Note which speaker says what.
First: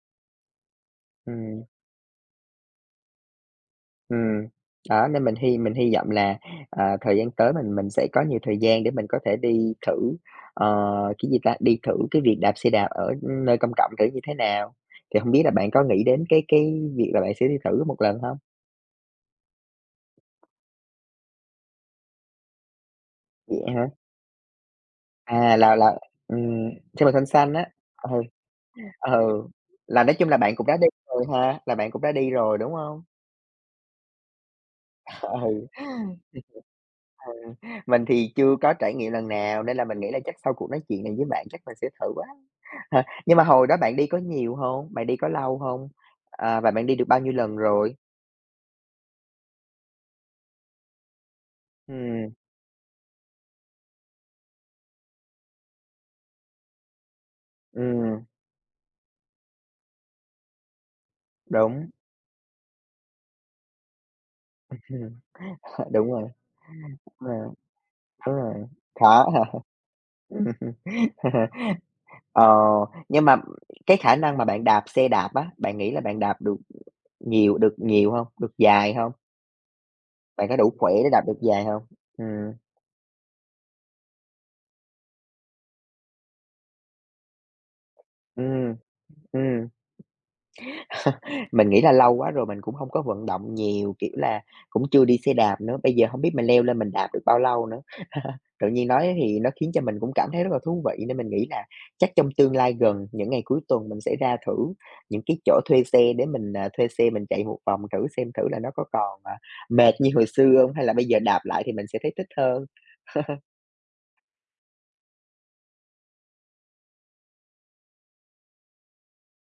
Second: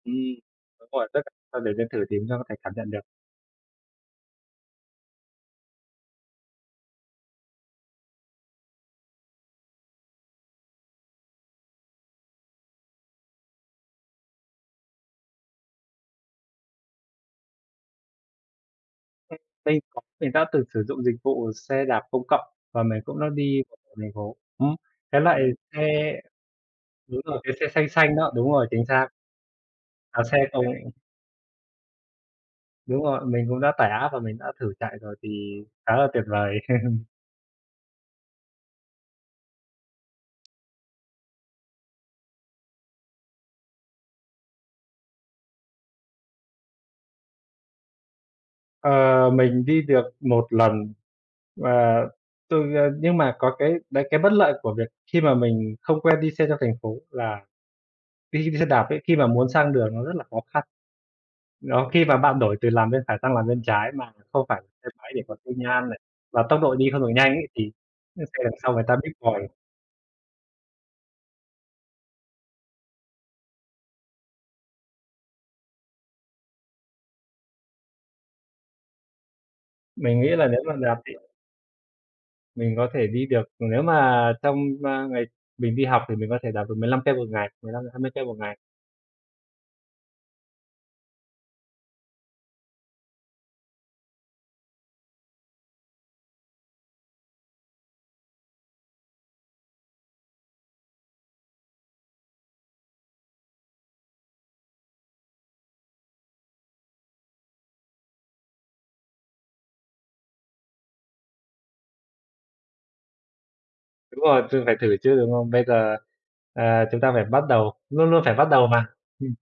Speaker 1: Ừm, đúng rồi, [unintelligible] ta
Speaker 2: Ừm.
Speaker 1: đều nên thử thì [unintelligible] thể cảm nhận được.
Speaker 2: Ừm. Đó, nên mình hy mình hy vọng là, ờ, thời gian tới mình mình sẽ có nhiều thời gian để mình có thể đi thử, ờ, cái gì ta, đi thử cái việc đạp xe đạp ở, ưm, nơi công cộng thử như thế nào. Thì hông biết là bạn có nghĩ đến cái cái việc là bạn sẽ đi thử một lần hông?
Speaker 1: Ừm, mình [unintelligible] mình đã từng sử dụng dịch vụ xe đạp công cộng, và mình cũng đã
Speaker 2: Vậy
Speaker 1: đi
Speaker 2: hả?
Speaker 1: [unintelligible] thành phố ừm. Cái loại
Speaker 2: À, là
Speaker 1: xe
Speaker 2: là ừm, xe màu
Speaker 1: đúng
Speaker 2: xanh
Speaker 1: rồi,
Speaker 2: xanh
Speaker 1: cái xe
Speaker 2: á,
Speaker 1: xanh
Speaker 2: ừ,
Speaker 1: xanh đó, đúng rồi, chính xác.
Speaker 2: ừ, là nói
Speaker 1: À,
Speaker 2: chung là
Speaker 1: xe
Speaker 2: bạn cũng đã đi
Speaker 1: [unintelligible]
Speaker 2: rồi ha, là bạn cũng đã đi rồi, đúng
Speaker 1: Đúng
Speaker 2: hông?
Speaker 1: rồi, mình cũng đã tải app và mình đã thử chạy rồi, thì
Speaker 2: Ừ,
Speaker 1: khá là
Speaker 2: [unintelligible]
Speaker 1: tuyệt vời.
Speaker 2: ừ, mình thì chưa có trải nghiệm lần nào, nên là mình nghĩ là chắc sau cuộc nói chuyện này với bạn chắc mình sẽ thử quá. Nhưng mà hồi đó bạn đi có nhiều hông? Bạn đi có lâu hông? Ờ, và bạn đi được bao nhiêu lần rồi?
Speaker 1: Ờ, mình đi được 1 lần và
Speaker 2: Ừm.
Speaker 1: từ, ờ, nhưng mà có cái đấy cái bất lợi của việc khi mà mình không quen đi xe trong thành phố là
Speaker 2: Ừm.
Speaker 1: đi xe đạp ấy, khi mà muốn sang đường nó rất là khó khăn. Đó,
Speaker 2: Đúng.
Speaker 1: khi mà bạn đổi từ làn bên phải sang làn bên trái mà không phải
Speaker 2: Ừm
Speaker 1: xe
Speaker 2: hưm.
Speaker 1: máy để có xi nhan này,
Speaker 2: Đúng rồi,
Speaker 1: và tốc độ đi không được
Speaker 2: ờ.
Speaker 1: nhanh ấy, thì những
Speaker 2: Đúng
Speaker 1: xe đằng
Speaker 2: rồi,
Speaker 1: sau người ta bíp
Speaker 2: khó hả?
Speaker 1: còi.
Speaker 2: Ờ, nhưng mà cái khả năng mà bạn đạp xe đạp á, bạn nghĩ là bạn đạp được nhiều được nhiều hông? Được dài hông?
Speaker 1: Mình nghĩ
Speaker 2: Bạn
Speaker 1: là
Speaker 2: có
Speaker 1: nếu
Speaker 2: đủ
Speaker 1: mà
Speaker 2: khỏe
Speaker 1: đạp,
Speaker 2: để
Speaker 1: kiểu
Speaker 2: đạp được dài hông? Ừm.
Speaker 1: Mình có thể đi được, nếu mà trong, ơ, ngày mình đi học thì mình có thể đạp được 15 cây 1 ngày, 15-20 cây 1 ngày.
Speaker 2: Ừm, ừm. Mình nghĩ là lâu quá rồi mình cũng hông có vận động nhiều, kiểu là, cũng chưa đi xe đạp nữa, bây giờ hông biết mình leo lên mình đạp được bao lâu nữa. Tự nhiên nói thì nó khiến cho mình cũng cảm thấy rất là thú vị, nên mình nghĩ nà chắc trong tương lai gần, những ngày cuối tuần mình sẽ ra thử những cái chỗ thuê xe để mình, ờ, thuê xe mình chạy một vòng thử xem. Thử là nó có còn, ờ, mệt như hồi xưa hông, hay là bây giờ đạp lại thì mình sẽ thấy thích hơn.
Speaker 1: Đúng rồi, thử phải thử chứ, đúng không? Bây giờ, ờ, chúng ta phải bắt đầu, luôn luôn phải bắt đầu mà. Ừm.